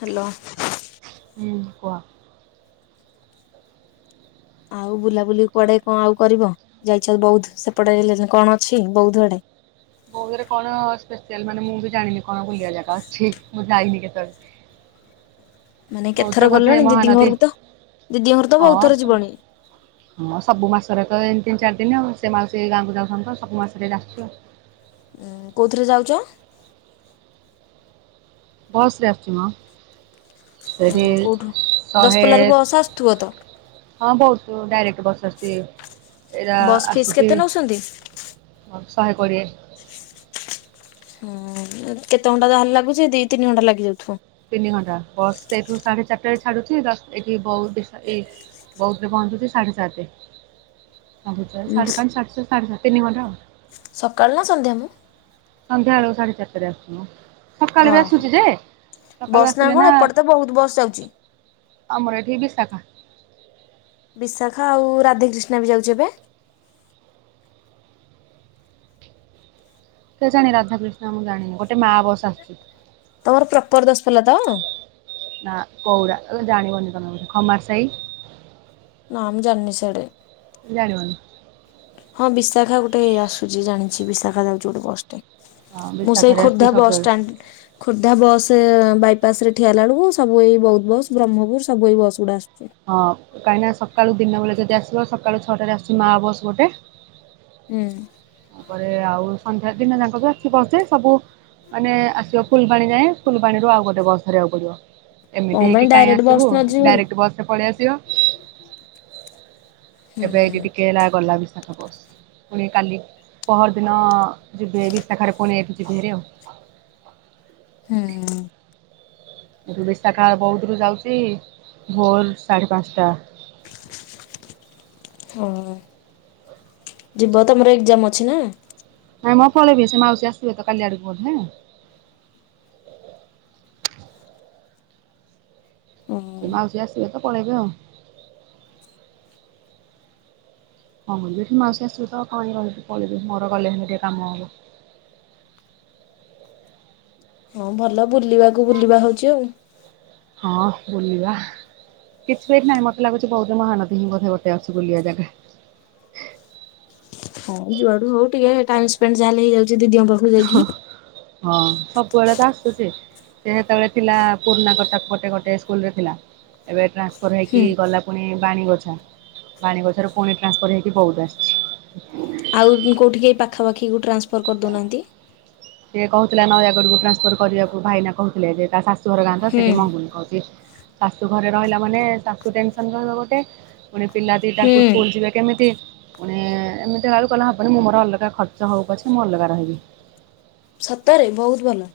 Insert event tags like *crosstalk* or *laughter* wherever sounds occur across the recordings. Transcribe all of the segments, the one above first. Hello. ହୁଁ କୁହ। ଆଉ ବୁଲାବୁଲି କୁଆଡ଼େ କଁ ଆଉ କରିବ ଯାଇଛ ବୌଦ୍ଧ ସେପଟେ ଏଇଲେ ଯେ କଣ ଅଛି ବୌଦ୍ଧ ଆଡ଼େ? ଚିକ୍। ବୋଉଧରେ କଣ ସ୍ପେସିଆଲ୍ ମାନେ ମୁଁ ବି ଜାଣିନି କଣ ବୁଲିବା ଜାଗା ଅଛି ହିଁ ମୁଁ ଯାଇନି କେତଳେ। ହୁଁ ହୁଁ। ମାନେ କେତେ ଥର ଗଲଣି ଦିଦିଙ୍କ ମହାନଦୀ ଘରୁକୁ ତ ଦିଦିଙ୍କ ଘରୁ ତ ହଁ। ବହୁତ୍ ଥର ଯିବଣି। ହଁ ସବୁ ମାସରେ ତ ଏ ତିନ ଚାର୍ ଦିନି ଆଉ ସେ ମାଉସି ଏଇ ଗାଁକୁ ଯାଉଛନ୍ତି ତ ସବୁ ମାସରେ ଯେ ଆସଚୁ ଆଉ। ଏଁ କୋଉଥିରେ ଯାଉଚ? ବସ୍ ରେ ଆସୁଚି ମ। ଫେରି ଉଁ କୋଉଠୁ ଶହେ ଦଶପଲ୍ଲାରୁ ବସ୍ ଆସୁଥିବ ତ? ହଁ ବହୁତ୍ ଡାଇରେକ୍ଟ୍ ବସ୍ ଆସୁଚି। ଏଇରା ବସ୍ ଫିସ୍ ଆସୁଚି କେତେ ନଉଛନ୍ତି? ହଁ ଶହେ କୋଡ଼ିଏ। ହଁ ଏ କେତେ ଘଣ୍ଟା ଯା ହେଲେ ଲାଗୁଚି? ଦି ତିନି ଘଣ୍ଟା ଲାଗିଯାଉଥୁବ। ତିନି ଘଣ୍ଟା ବସ୍ ସେଇଠୁ ସାଢ଼େ ଚାରିଟାରେ ଛାଡୁଚି ଦଶ୍ ଏଠି ବଉଦିର୍ଶା ଏଇ ବଉଧରେ ପହଞ୍ଚୁଛି ସାଢ଼େ ସାତେ। ପହଞ୍ଜିଲା ଅଳୁ ସାଢ଼େ ପାଞ୍ଚ୍ ସାଢ଼େ ଛଅ ସାଢ଼େ ସାତ ତିନି ଘଣ୍ଟା ଆଉ। ସକାଳୁ ନା ସନ୍ଧ୍ୟା ମ। ସନ୍ଧ୍ୟା ବେଳକୁ ସାଢ଼େ ଚାରିଟାରେ ଆସୁନ। ସକାଳେ ବି ଓହୋ ଆସୁଚି ଯେ ସକାଳୁ ବସ୍ ଆସିଲେ କଣ ନା ଏପଟେ ତ ବହୁତ ବସ୍ ଯାଉଛି। ଆମର ଏଠି ବିଶାଖା। ବିଶାଖା ଆଉ ରାଧେକ୍ରିଷ୍ଣା ବି ଯାଉଛି ଏବେ। କେଜାଣି ରାଧାକ୍ରିଷ୍ଣ ମୁଁ ଜାଣିନି, ଗୋଟେ ମା ବସ ଆସୁଛି। ତମର ପ୍ରପର ଦଶପଲ୍ଲା ତ? ନା କଉରା ଜାଣିବନି ତମେ ବଧେ ଖମାର ସାହି। ନା ମୁଁ ଜାଣିନି ସାଡ଼େ। ଜାଣିବନି। ହଁ ବିଶାଖା ଗୋଟେ ଆସୁଛି ଜାଣିଛି ବିଶାଖା ଯାଉଛି ଗୋଟେ ବସ। ହଁ ମୁଁ ସେଇ ବିଶାଖାରେ ଆସୁଛି ଖୋର୍ଦ୍ଧା ବସ୍ ସବୁବେଳେ। ଷ୍ଟାଣ୍ଡ୍ ଖୋର୍ଦ୍ଧା ବସ୍ ବାଇ ପାସରେ ଠିଆ ହେଲା ବେଳକୁ ସବୁଏଇ ବୌଦ ବସ ବ୍ରହ୍ମପୁର ସବୁ ଏ ବସ ଗୁଡ଼ା ଆସୁ ହଁ କାହିଁକିନା ସକାଳୁ ଦିନ ବେଳେ ଯଦି ଆସିବ ସକାଳୁ ଛଅଟାରେ ଆସୁଛି ମା ବସ ଗୋଟେ। ହୁଁ। ତାପରେ ଆଉ ସନ୍ଧ୍ୟା ଦିନଯାକ ବି ଆସୁଛି ବସ ଯେ ସବୁ ମାନେ ଆସିବ ଫୁଲବାଣୀ ଯାଏଁ ଫୁଲବାଣୀରୁ ଆଉ ଗୋଟେ ବସ୍ ଧରିବାକୁ ପଡ଼ିବ। କଣ ଏମିତି ପାଇଁ ହେଇକି କାଇଁ ଡାଇରେକ୍ଟ ବସ୍ ଆସିବୁ ନ ଯିବ ଭାରି ଡାଇରେକ୍ଟ ବସ ରେ ପଳେଇ ଆସିବ। ହୁଁ ଏବେ ଏଇଠି ଟିକେ ହେଲା ଗଲା ବିଶାଖା ବସ ପୁଣି କାଲି ପହର ଦିନ ଯିବି ଏ ବିଶାଖାରେ ପୁଣି ଏଇଠୁ ଯିବି ହେରି ଆଉ। ହୁଁ। ଏଠୁ ବିଶାଖା ବୌଦରୁ ଯାଉଛି ଭୋର ସାଢ଼େ ପାଞ୍ଚଟା। ହଁ ଯିବ ତମର ଏକ୍ଜାମ ଅଛି ନା? ନାଇ ମୁଁ ପଳେଇବି ସେ ମାଉସୀ ଆସିବେ ତ କାଲି ଆଡକୁ ବଧେ। ସେ ମାଉସୀ ଆସିବେ ତ ପଳେଇବି ଆଉ। ହଁ ମୁଁ କହିଲି ଏଠି ମାଉସୀ ଆସିବେ ତ କାହିଁ ରହିବି ପଳେଇବି ମୋର ଗଲେ ହେଲେ ଟିକେ କାମ ହବ। ହଁ ଭଲ ବୁଲିବାକୁ ବୁଲିବା ହଉଛି ଆଉ। ହଁ ବୁଲିବା। କିଛି ବିଏଠି ନାଇଁ ମୋତେ ଲାଗୁଛି ବହୁତ ମହାନଦୀ ହିଁ ବୋଧେ ଗୋଟେ ଅଛି ବୁଲିବା ଜାଗା। ହଉ ଯୁଆଡ଼ୁ ହଉ। ଟିକେ ଟାଇମ ସ୍ପେଣ୍ଡ ଯାହେଲେ ହେଇଯାଉଛି ଦିଦିଙ୍କ ପାଖକୁ ଯାଇକି। ହଁ ସବୁବେଳେ ତ ଆସୁଛି। ସେ ସେତେବେଳେ ଥିଲା ପୁରୁଣା କଟକ ପଟେ ଗୋଟେ ସ୍କୁଲରେ ଥିଲା ଏବେ ଟ୍ରାନ୍ ଫର ହେଇକି ହୁଁ ଗଲା ପୁଣି ବାଣୀଗୋଛା ବାଣୀଗୋଛାରୁ ପୁଣି ଟ୍ରାନ୍ସଫର୍ ହେଇକି ବୌଦ ଆସିଛି। ଆଉ କୋଉଠି କି ଏଇ ପାଖାପାଖିକୁ ଟ୍ରାନ୍ସଫର୍ କରିଦଉନାହାଁନ୍ତି। ସେ କହୁଥିଲା ନୟାଗଡ଼କୁ ଟ୍ରାନ୍ସଫର କରିବାକୁ ଭାଇନା କହୁଥିଲେ ଯେ ତା ଶା ଶାଶୂଘର ଗାଁ ତ ହୁଁ ସେଇଠି ମଙ୍ଗୁନି କହୁଛି ଶାଶୁ ଘରେ ରହିଲା ମାନେ ଶାଶୁ ଟେନସନ୍ ରହିବ ଗୋଟେ। ପୁଣି ପିଲା ଦିଟାକୁ ହୁଁ ସ୍କୁଲ ଯିବେ କେମିତି? ପୁଣି ଏମିତିକା ହେଲେ କହିଲା ହବନି ମୁଁ ମୋର ଅଲଗା ଖର୍ଚ୍ଚ ହଉ ପଛେ ମୁଁ ଅଲଗା ରହିବି। ସତରେ ବହୁତ ଭଲ।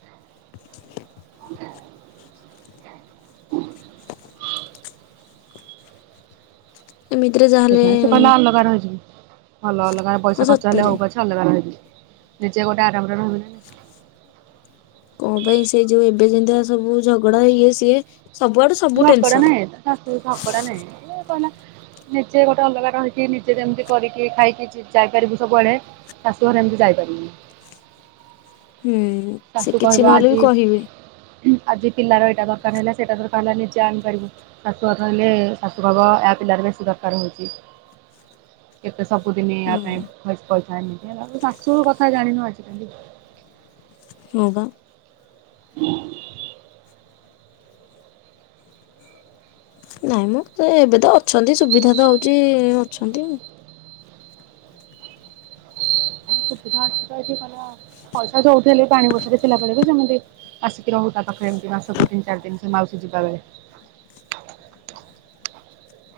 ଏମିତି ରେ ଯାହେଲେ ସେଥିପାଇଁ ସେ କହିଲା ଅଲଗା ରହିଯିବୁ। ଭଲ ଅଲଗା ପଇସା ଖର୍ଚ୍ଚ ହେଲେ ହଉ ପଛେ ଅଲଗା ରହିବି। ନିଜେ ଗୋଟେ ଆରାମରେ ରହିବି ନା। କଣ ପାଇଁ ସେ ଯୋଉ ଏବେ ଯେନ୍ତିଆ ସବୁ ଝଗଡ଼ା ଇଏ ସିଏ ସବୁଆଡୁ ସବୁ ଝଗଡ଼ା ଟେନସନ। ନାହିଁ ଏକା ଶାଶୁ ଝଗଡ଼ା ନାହିଁ କ ନିଜେ ଗୋଟେ ଅଲଗା ରହିକି ନିଜେ ଯେମିତି କରିକି ଖାଇକି ଯାଇପାରିବୁ ସବୁଆଡ଼େ ଶାଶୁ ଘରେ ଏମିତି ଯାଇ ପାରିବୁନି। ହୁଁ ସେ ଶାଶୁ କିଛି କହିବ ନହେଲେ ବି କହିବେ ଆଜି ଆଜି ପିଲାର ଏଇଟା ଦରକାର ହେଲା ସେଇଟା ଦରକାର ହେଲା ନିଜେ ଆଣି ପାରିବୁ, ଶାଶୁଘର ରହିଲେ ଶାଶୁ କହିବ ୟା ପିଲାର ବେଶୀ ଦରକାର। କାର ହଉଚି। *inaudible* ସବୁଦିନ ଆ ପାଇଁ ପଇସା *unintelligible* ଶାଶୁ କଥା ଜାଣିନୁ ଆଜି କାଲି। ହଁ ବା। *inaudible* ନାଇଁ ମ, ଏବେ ତ ଅଛନ୍ତି, ସୁବିଧା ତ ହଉଚି ଅଛନ୍ତି ଆଉ। ସୁବିଧା ଅଛି ତ ଏଠି *unintelligible* ପଇସା ଯଉଠୁ ହେଲେବି ପାଣି ବସାରେ ଥିଲା ବେଳେ ବି ସେମିତି ଆସିକି ରହୁଥା ପାଖପାଖ ଏମିତି ମାସକୁ ତିନ ଚାରି ଦିନି ସେ ମାଉସୀ ଯିବା ବେଳେ। *inaudible*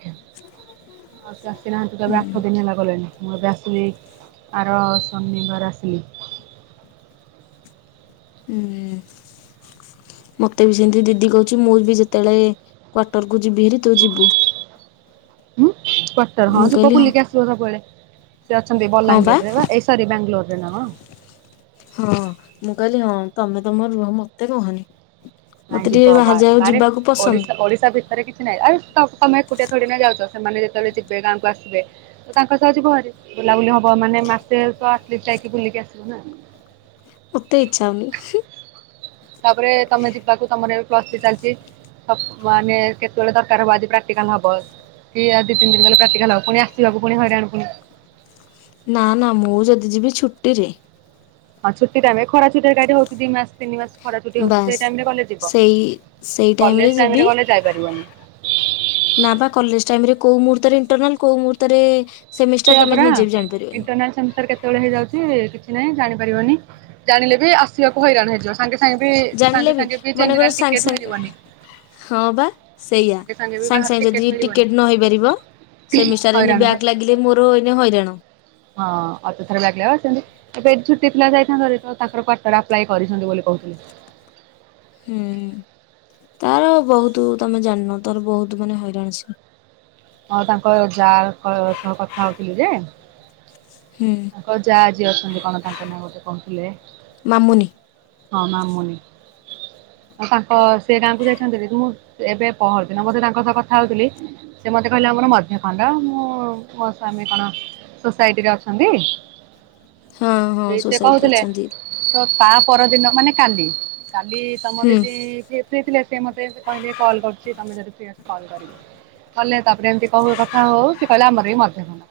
ଆଉ ସେ ଆସିନାହାନ୍ତି ତ ଏବେ ଆଠ ଦିନ ହେଲା ଗଲେଣିି। ମୁଁ ଏବେ ଆସିଲି ଆର ଶନିବାର ଆସିଲି। ହୁଁ। ମତେ ବି ସେମିତି ଦିଦି କହୁଚି ମୁଁ ବି ଯେତେବେଳେ କ୍ୱାଟର କୁ ଯିବି ହେରି ତୁ ଯିବୁ। ଉଂ କ୍ୱାଟର ହଁ ମୁଁ ଯିବ କହିଲି ବୁଲିକି ଆସିବ ସବୁବେଳେ। ସେ ଅଛନ୍ତି ହଁ ବା ବଲାଙ୍ଗିରରେ ପା ଏସରି ଵ୍ୟାଙ୍ଗାଲୋର ରେ ନା କଣ। ହଁ ମୁଁ କହିଲି ହଁ ତମେ ତମର ରୁହ ମତେ କୁହନି। ନାଇଁ ଯିବ ବା ଆରେ ଓଡିଶା ଓଡିଶା ଭିତରେ କିଛି ନାଇଁ ଆଉ ତମେ ଏକୁଟିଆ ଥୋଡିନା ଯାଉଚ। ସେମାନେ ଯେତେବେଳେ ଯିବେ ଗାଁକୁ ଆସିଵେ, ତାଙ୍କ ସହ ଯିବ ହରି ବୁଲାବୁଲି ହବ ମାନେ ମାସେ ତ ଆଟଲିଷ୍ଟ ଟା ଟିକେ ବୁଲିକି ଆସିବ ନା ମତେ ଇଛା ହଉନି। ତାପରେ ତମେ ଯିବାକୁ ତମର ଏବେ ପ୍ଲସ ଥ୍ରୀ ଚାଲିଚି। ମାନେ କେତେବେଳେ ଦରକାର ହବ ଆଜି ପ୍ରାକଟିକାଲ ହବ କି ଆଉ ଦି ତିନି ଦିନ ଗଲେ ପ୍ରାକ୍ଟିକାଲ ହବ ପୁଣି ଆସିବାକୁ ପୁଣି ହଇରାଣ ପୁଣି ନା ନା ମୁଁ ଯଦି ଯିବି ଛୁଟିରେ। ହଁ ଛୁଟି ଟାଇମ ରେ ଖରା ଛୁଟି ଟା ଏଠି ହଉଛି ଦି ମାସ ତିନି ମାସ। ଖରା ଛୁଟି ହଉଚି ବାସ୍ ସେ ଟାଇମ ରେ ଗଲେ ଯିବ ସେଇ ସେଇ କଲେଜ ଯିବି ଟାଇମରେ ଗଲେ ଯାଇପାରିବନି। ନା ପା କଲେଜ ଟାଇମ ରେ କୋଉ ମୁହୂର୍ତ୍ତରେ ଇଣ୍ଟରନାଲ କୋଉ ମୁହୂର୍ତ୍ତରେ ସେମିଷ୍ଟାର ସେୟା ତମେ ପରା ନିଜେ ବି ଜାଣିପାରିବନି ଇଣ୍ଟରନାଲ ସେମିଷ୍ଟାର କେତେବେଳେ ହେଇଯାଉଚି କିଛି ନାଇଁ ଜାଣିପାରିବନି ଜାଣିଲେ ବି ଆସିବାକୁ ହଇରାଣ ହେଇଯିବ। ସାଙ୍ଗେ ସାଙ୍ଗେ ବି ଜାଣିଲେ ସାଙ୍ଗେ ସାଙ୍ଗେ ବି ମନେକର ଜେନେରାଲ ସାଙ୍ଗେ ଟିକେଟ ମିଳିିଵନି। ସେଇଆା ସାଙ୍ଗେ ସାଙ୍ଗେ ଯଦି ଟିକେଟ ନହଇ ପାରିବ ସେମିଷ୍ଟାର ରେ ଏଣି ହଇରାଣ ବା ବ୍ୟାକ ଲାଗିଲେ ମୋର ଏଇନେ ହଇରାଣ। ହଁ ଅଯଥାରେ ବ୍ୟାକ ଲାଗିବ ସେମିତି ଏବେ ସେ ପିଲା ଯାଇଥାନ୍ତା ଭାରୀ ତାଙ୍କର କ୍ୱାର୍ଟର ଆପଲାୟ କରିଛନ୍ତି ବୋଲି କହୁଥିଲେ। ହୁଁ। ତାର ବହୁତ ତମେ ଜାଣିନ, ତାର ବହୁତ ମାନେ ହଇରାଣ ସିଏ। ହଁ ତାଙ୍କ ଯା ସହ କଥା ହଉଥିଲି ଯେ ହୁଁ ତାଙ୍କ ଯା ଯିଏ ଅଛନ୍ତି କଣ ତାଙ୍କ ନାଁ ଗୋଟେ କହୁଥିଲେ ମାମୁନି ହଁ ମାମୁନି। *inaudible* ହଁ ତାଙ୍କ ସେ ଗାଁ କୁ ଯାଇଛନ୍ତି ହେରି ତ ମୁଁ ଏବେ ପହରଦିନ ବୋଧେ ତାଙ୍କ ସହ କଥା ହଉଥିଲି ସେ ମତେ କହିଲେ ପୁଣି ମଧ୍ୟ ଖଣ୍ଡ ମୁଁ ମୋ ସ୍ଵାମୀ କଣ ସୋସାଇଟିରେ ଅଛନ୍ତି। ହଁ ହଁ ସେ ସୋସାଇଟିରେ କହୁଥିଲେ ଅଛନ୍ତି ତ ତା ପରଦିନ ମାନେ କାଲି କାଲି ତମ ହୁଁ ଦିଦି *unintelligible* ସେ ମତେ ଏମିତି କହିଲେ କଲ୍ କରୁଚି ତମେ ଯଦି ଫ୍ରି ଅଛ କଲ୍ କରିବ। କଲେ ତାପରେ ଏମିତି କ କଥା ହଉ ସେ କହିଲେ ଆମର ବି ମଧ୍ୟ ଖଣ୍ଡ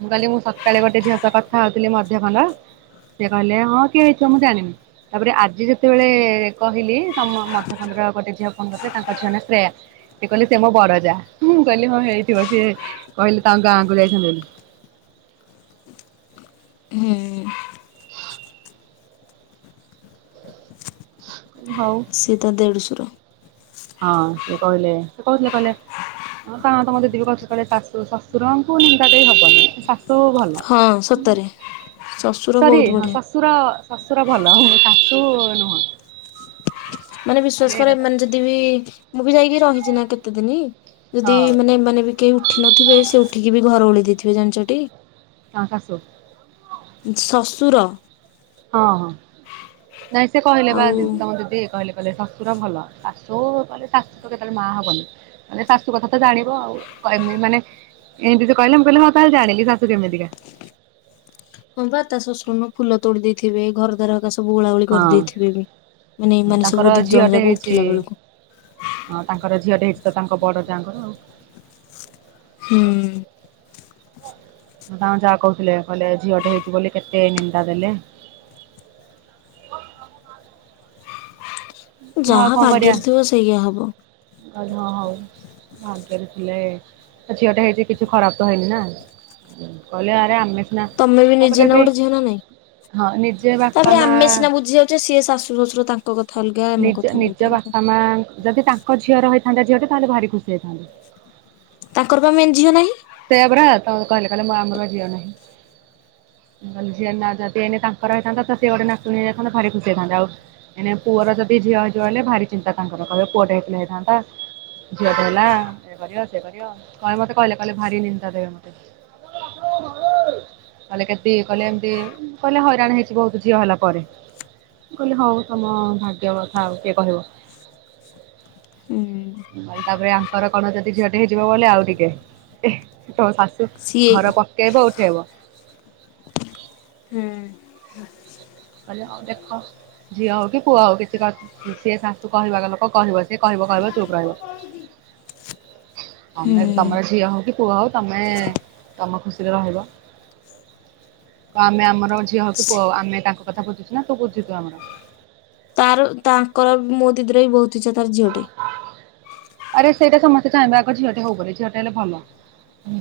ମୁଁ କହିଲି ମୁଁ ସକାଳେ ଗୋଟେ ଝିଅସ କଥା ହଉଥିଲି ମଧ୍ୟ ଖଣ୍ଡ ସିଏ କହିଲେ ହଁ କିଏ ହେଇଥିବ ମୁଁ ଜାଣିନି। ତାପରେ ଆଜି ଯେତେବେଳେ କହିଲି ତମ ମଧ ଖଣ୍ଡର ଗୋଟେ ଝିଅ ଫୋନ କରିଥିଲେ ତାଙ୍କ ଝିଅ ନା ଶ୍ରେୟା। ସେ କହିଲେ ସେ ମୋ ବଡ ଯା ମୁଁ କହିଲି ହଁ ହେଇଥିବ ସିଏ କହିଲେ ତାଙ୍କ ଗାଁକୁ ଯାଇଚନ୍ତି ବୋଲି। *inaudible* ହୁଁ। ହଉ ସୀଏ ତା ଦେଢଶୁର। ହଁ ସେ କହିଲେ ସେ କହୁଥିଲେ କହିଲେ ହଁ ପା ତମ ଦିଦି ବି କହୁଥିଲେ କାଳେ ଶାଶୁ ଶଶୁରଙ୍କୁ ନିନ୍ଦା ଦେଇ ହବନି ଶାଶ ସୁ କିନ୍ତୁ ଭଲ। ହଁ ସତରେ ଶ୍ୱଶୁର ସରି ବହୁତ ହ ବଢିଆ ଶଶୁର ଶଶ ସୁର ଭଲ ଓହୋ ଶାସୁ ନୁହଁ। ମାନେ ମୁଁ କହିଲି ବିଶ୍ଵାସ କରେ ଏଇଟା ତ ଏମାନେ ଯଦି ବିି ମୁଁ ବି ଯାଇକି ରହିଛି ନା କେତେ ଦିନି। ଯଦି ହଁ ମାନେ ଏମାନେ ବି କେହି ଉଠି ନଥିବେ ସେ ଉଠିକି ବି ଘର ଓଳେଇ ଦେଇଥିବେ ଜାଣିଚଟି। ତାଙ୍କ ଶାଶୁ ଶୁର ହଁ ହଁ ନାଇଁ ସେ କହିଲା ବା ଆଉ ତମ ଦିଦି କହିଲେ। କହିଲେ ଶଶୁର ଭଲ ଶାଶୁ କେ ଶାଶୁ ତ କେତେବେଳେ ମା ହବନି ମାନେ ଶାଶୁ କଥା ତ ଜାଣିବ ଆଉ। କହିମି ମାନେ ଏମିତି ସେ କହିଲେ ମୁଁ କହିଲି ହଁ ତାହେଲେ ଜାଣିଲି ଶାଶୁ କେମିତିକା। ହଁ ବା ତା ଶଶୁର ମୋ ଫୁଲ ତୋଡି ଦେଇେଇଥିବେ ଘର ଦ୍ୱାର ବାସ ସବୁ ଓଳା ଓଳି ହଁ। କରିଦେଇଥିବେ ବି ମାନେ ଏମାନେ ତାଙ୍କର ସବୁ ଦି ଜଣ ଝିଅଟେ ଯାକ ହେଇଛି ଉଠିଲା ବେଳକୁ। ହଁ ତାଙ୍କର ଝିଅଟେ ହେଇଛି ତ ତାଙ୍କ ବଡ ଯାଙ୍କର ଆଉ। ହୁଁ। ତାଙ୍କ ଯା କହୁଥିଲେ କହିଲେ ଝିଅଟେ ହେଇଛି ବୋଲି କେତେ ନିନ୍ଦା ଦେଲେ। ଯାହା ଭାଗ୍ୟରେ ଥିବ ସେଇଆ ହବ। ମୁଁ କହିଲି ହଁ ହଉ। ଭାଗ୍ୟରେ ଥିଲେ ଝିଅ ଟା ହେଇଛି କିଛି ଖରାପ ତ ହେଇନି ନା। କହିଲେ ଆରେ ଆମେ ସିନା ତମେ ନିଜେ ତାପରେ ନା ବି ଗୋଟେ ଝିଅ ନା ନାଇଁ। ହଁ ନିଜେ ବାପା ତାପରେ ମା ଆମେ ସିନା ବୁଝି ଯାଉଛେ ସିଏ ଶାଶୁ ଶ୍ୱଶୁର ତାଙ୍କ କଥା ଅଲଗା ଆମ ନିଜ କଥା ବହୁତ ନିଜ ଅଲଗା। ବାପା ମା ଯଦି ତାଙ୍କ ଝିଅ ର ହେଇଥାନ୍ତା ଝିଅ ଟେ ତାହେଲେ ଭାରି ଖୁସି ହେଇ ଥାନ୍ତେ। ତାଙ୍କର ପା ମେନ୍ ଝିଅ ନାହିଁ। ସେଇୟଆ ପରା ତମ କହିଲେ, କହିଲେ ଆମର ବା ଝିଅ ନାହିଁ। *inaudible* ମୁଁ କହିଲି ଝିଅ ନାଁ ଯଦି ଏଇନା ତାଙ୍କର ହେଇଥାନ୍ତା ତ ସେ ଗୋଟେ ନାତୁଣି ହେଇଯାଇଥାନ୍ତା ଭାରି ଖୁସି ହେଇଥାନ୍ତେ। ଆଉ ଏଇନା ପୁଅର ଯଦି ଝିଅ ହେଇଚି ମାନେ ଭାରି ଚିନ୍ତା ତାଙ୍କର କହିବେ ପୁଅଟ ହେଇ ହେଇଥାନ୍ତା। ଝିଅ ଟେ ହେଲା ଏ କରିବ ସେ କରିବ କହେ ମତେ କହିଲେ କହିଲେ ଭାରି ନିନ୍ଦା ଦେବେ ମୋତେ। କହିଲେ କେତ ଇଏକଲେ ଏମିତି କହିଲେ ହଇରାଣ ହେଇଛି ବହୁତ ଝିଅ ହେଲା ପରେ। ମୁଁ କହିଲି ହଉ ତମ ଭାଗ୍ୟ କଥା ଆଉ କିଏ କହିବ। *inaudible* କହିଲେ ତାପରେ ଆଙ୍କର କଣ ଜଦି ଝିଅ ଟେ ହେଇଯିବ ବଲେ ଆଉ ଟିକେ ତମ ଶାଶ ସିଏ ଘର ପକେଇବ ଉଠେଇବ। ହୁଁ। କହିଲେ ଦେଖ ଝିଅ ହଉ କି ପୁଅ ହଉ କିଛି କଥ ସିଏ ଶାଶୁ କହିବା ଲୋକ କହିବ ସେ କହିବ କହିବ ଚୁପ୍ ରହିବ। *inaudible* ମେ ହୁଁ ତମର ଝିଅ ହଉ କି ପୁଅ ହଉ ତମେ ତମ ଖୁସିରେ ରହିବ। ତ ଆମେ ଆମର ଝିଅ ହଉ କି ସେ ପୁଅ ଆମେ ତାଙ୍କ କଥା ବୁଝୁଛୁ ନା ତୁ ବୁଝୁଛୁ ଆମର। ତାର ତାଙ୍କର ମୋ ଦିଦିର ବି ବହୁତ ଇଛା ତାର ଝିଅଟେ। ଆରେ ସେଇଟା ସମସ୍ତେ ଚାହିଁବେ ଆଗ ଝିଅଟେ ହଉ ବୋଲି ଝିଅଟେ ହେଲେ ଭଲ।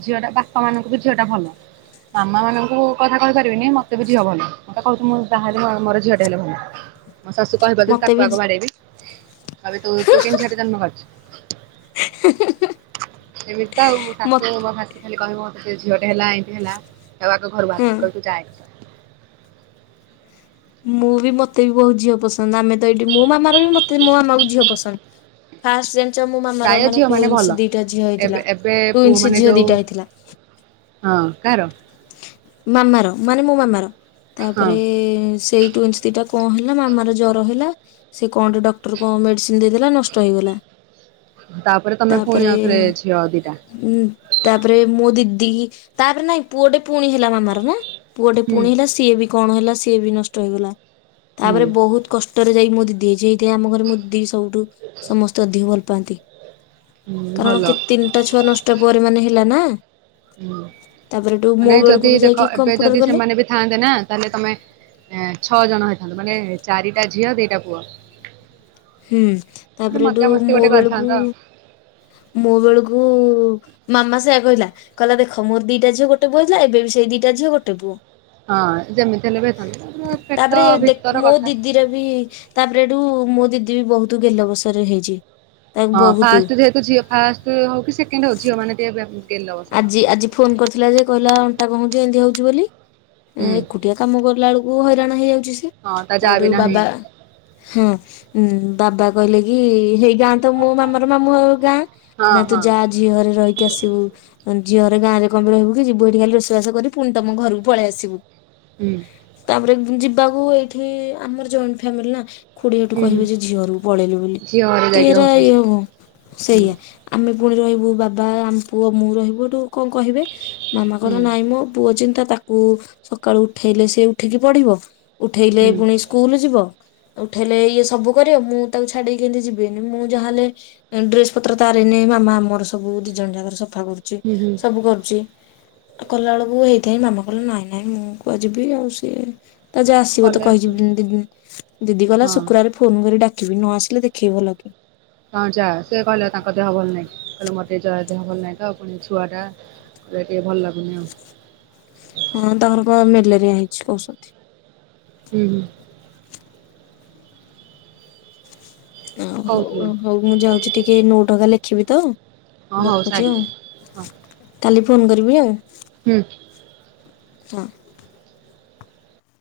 ଝିଅ ଟା ବାପା ମାନଙ୍କୁ ବି ଝିଅ ଟା ଭଲ। ମାମା ମାନଙ୍କୁ କଥା କହି ପାରିବିନି ମତେ ବି ଝିଅ ଭଲ ମୁଁ ତ କହୁଛି ମୁଁ ବାହାହେଲେ ମୋର ଝିଅ ଟେ ହେଲେ ଭଲ। ମୋ ଶାଶୁ କହିବ ଯଦି ମତେ ବି ତାକୁ ଆଗ ବାଡେଇବି। କହିବି ତୁ ତୁ କେମିତି ଝିଅଟେ ଜନ୍ମ କରିଚୁ। ଏମିତି ତ ଆଉ ଶାଶୁ ମତ ମୋ ଶାଶୁ ଖାଲି କହିବ ମୋତେ ଝିଅଟେ ହେଲା ଏନ୍ତି ହେଲା ତାକୁ ଆଗ ଘରୁ ବାହାର ହଁ କରିବି ମୁଁ କହିବି ଯାଏ *inaudible* ମୁଁ ବି ମୋତେ ବି ବହୁତ ଝିଅ ପସନ୍ଦ। ଆମେ ତ ଏଇଠି ମୋ ମାମା ର ବି ମତେ ମୋ ମାମାକୁ ଝିଅ ପସନ୍ଦ। ଫାଷ୍ଟ ଯେ ମୋ ପ୍ରାୟ ମାମାର ମାନେ ଝିଅ ଟୁଇନସ୍ ଭଲ ଦିଟା ଝିଅ ଏବେ ହେଇଥିଲା। ଏବେ ପୁଅ ଟୁଇନ୍ସ ମାନେ ଝିଅ ଯୋଉ ଦିଟା ହେଇଥିଲା। ହଁ। କାହାର? ମାମାର ମାନେ ମୋ ମାମାର। ହଁ ତାପରେ ସେଇ ଟ୍ୱଇଁଷ ଦିଟା କଣ ହେଲା ମାମାର ଜ୍ଵର ହେଲା। ସେ କଣ ଟେ ଡକ୍ଟର କଣ ମେଡିସିନ ଦେଇଦେଲା, ନଷ୍ଟ ହେଇଗଲା। ତାପରେ ତମେ ପୁଣି ତାପରେ, ଆଉଥରେ ଝିଅ ଦିଟା ତାପରେ ମୋ ଦି ଦି ତାପରେ ନାଇଁ ପୁଅଟେ ପୁଣି ହେଲା ମାମାର ନା ପୁଅଟେ ହୁଁ ପୁଣି ହେଲା ସିଏ ବି କଣ ହେଲା ସିଏ ବି ନଷ୍ଟ ହେଇଗଲା ହୁଁ ତାପରେ ବହୁତ କଷ୍ଟରେ ଯାଇକି ମୋ ଦିଦି ହେଇଛି। ଦି ଏ ଆମ ଘରେ ମୁଦି ସବୁଠୁ ସମସ୍ତେ ଅଧିକ ଭଲ ପାଆନ୍ତି। ହୁଁ କାରଣ କେ ଭଲ। ତିନିଟା ଛୁଆ ନଷ୍ଟ ପରେ ମାନେ ହେଲା ନା। ହୁଁ। ତାପରେ ଏଠୁ ମୋ ମାନେ ଯ ବେଳକୁ ଯି ବି ଯାଇକି ଦେଖ ଏବେ କମ୍ପୁଟର ଯଦି କଲେ। ସେମାନେ ବି ଥାଆନ୍ତେ ନା, ତାହେଲେ ତମେ ଛଅ ଜଣ କଣ ହେଇଥାନ୍ତା ମାନେ ଚାରିଟା ଝିଅ ଦିଟା ପୁଅ। ହୁଁ। ଗୋଟେ ତାପରେ ଏଠୁ ମଜାମସ୍ତି ମୋ ଗୋଟେ ବେଳକୁ କରିଥାନ୍ତ ମୋ ବେଳକୁ ମାମା ସେୟା କହିଲା, କହିଲା ଦେଖ ମୋର ଦିଟା ଝି, ଗୋଟେ ପୁଅ ହେଇଥିଲା। ଏବେ ବି ସେଇ ଦିଟା ଝିଅ, ଗୋଟେ ପୁଅ। ହଁ ଯେମିତି ହେଲେ ବି ହେଇଥାନ୍ତା ପେଟ ତାପରେ ଦେଖ୍ ଭିତର ମୋ କଥା ଦିଦିର ବି ତାପରେ ଏଠୁ ମୋ ଦିଦି ବି ବହୁତ ଗେଲ ବସରେ ହେଇଛି। ତାକୁ ହଁ। ବହୁତୁ ଫାଷ୍ଟ ଯେହେତୁ ଝିଅ ଫାଷ୍ଟ ହଉ କି ସେକେଣ୍ଡ ହଉ, ଝିଅମାନେ ଟିକେ ଗେଲ ଅବସର ଆଜି ହଉଛନ୍ତି ଆଜି ଫୋନ କରିଥିଲା ଯେ କହିଲା ଅଣ୍ଟା କଣ ହୋଉଛି, ଏମତି ହଉଛି ବୋଲି। ହୁଁ ଏକୁଟିଆ କାମ କରିଲା ବେଳକୁ ହଇରାଣ ହେଇଯାଉ ହଁ ତା ଯା ତାଠୁ ବି ନାହିଁ ବାବା, ହଁ ବାବା କହିଲେ କି, ହେଇ ଗାଁ ତ ମୋ ମାମାର ମାମୁଁ ଘର ଗାଁ, ହଁ ନା ତୁ ହଁ ଯା ଝିଅ ଘରେ ରହିକି ଆସିବୁ। ଝିଅରେ ଗାଁରେ କଣପାଇଁ ରହିବୁ କି ଯିବୁ ଏଠି ଖାଲି ରୋଷେଇବାସ କରି ପୁଣି ତମ ଘରକୁ ପଳେଇ ଆସିବୁ। ହୁଁ ତାପରେ ଯିବାକୁ ଏଇଠି ଆମର ଜଏଣ୍ଟ ଫ୍ୟାମିଲି ନା। ଖୁଡି ଏଠୁ ହୁଁ ହୁଁ କହିବେ ଯେ, ଝିଅ ଘରକୁ ପଳେଇଲି ବୋଲି। ଝିଅ ଘରେ ଯାଇକି କିରା ରହୁଛନ୍ତି ଇଏ ହୁଁ ସେଇଆ ଆମେ ପୁଣି ରହିବୁ, ବାବା ଆମ ପୁଅ ମୁଁ ରହିବୁୁ। କଣ କହିବେ ମାମା ହୁଁ କହିଲା ନାଇଁ ମୋ ପୁଅ ଚିନ୍ତା ତାକୁ ସକାଳୁ ଉଠେଇଲେ ସେ ଉଠିକି ପଢ଼ିବ, ଉଠେଇଲେ ହୁଁ ପୁଣି ସ୍କୁଲ ଯିବ। ଉଠେଇଲେ ଇଏ ସବୁ କରିବ, ମୁଁ ତାକୁ ଛାଡିକି କେମତି ଯିବିନି, ମୁଁ ଯାହା ହେଲେ ଡ୍ରେସ ପତ୍ର ତାରି ମାମା ଆମର ସବୁ ଦି ଜଣ ଯାକର ସଫା କରୁଛି, ହୁଁ ହୁଁ ସବୁ କରୁଛି। କଲା ବେଳକୁ ହେଇଥାଏ ମାମା କହିଲେ ନାଇଁ ନାଇଁ ମୁଁ କୁଆଡ଼େ ଯିବି? ଆଉ ସିଏ ତା ଯା ଆସିବ ତ ଗଲେ କହିିଚି ଦି ଦିଦି କହିଲା, ହଁ ଶୁକ୍ରବାର ଫୋନ କରି ଡାକ୍ କିବି ନ ଆସିଲେ, ଦେଖେଇବି ଭଲକି। ହଁ ଯା ସେ କହିଲେ ତାଙ୍କ ଦେହ ଭଲ ନାହିଁ। କହିଲେ, ମୋତେ ଯା ଦେହ ଭଲ ନାହିଁ ତ ପୁଣି ଛୁଆ ଟା କହିଲେ ଟିକେ ଭଲଲାଗୁନି ଆଉ। ହଁ ତାଙ୍କର କଣ ମେଲେରିଆ ହେଇଛି କହୁଛନ୍ତି। ହୁଁ। ଓ ସେ ହଉ, କହୁଥିଲେ ହଉ ମୁଁ ଯାଉଛି ଟିକେ ନୋଟ୍ ଆକା ଲେଖିବି ତ। ହଁ ହଉ ରଖୁଛି ଆଉ। ସାରିଦିଅ ହଁ କାଲି ଫୋନ କରିବି ଆଉ। ହୁଁ। ହଁ।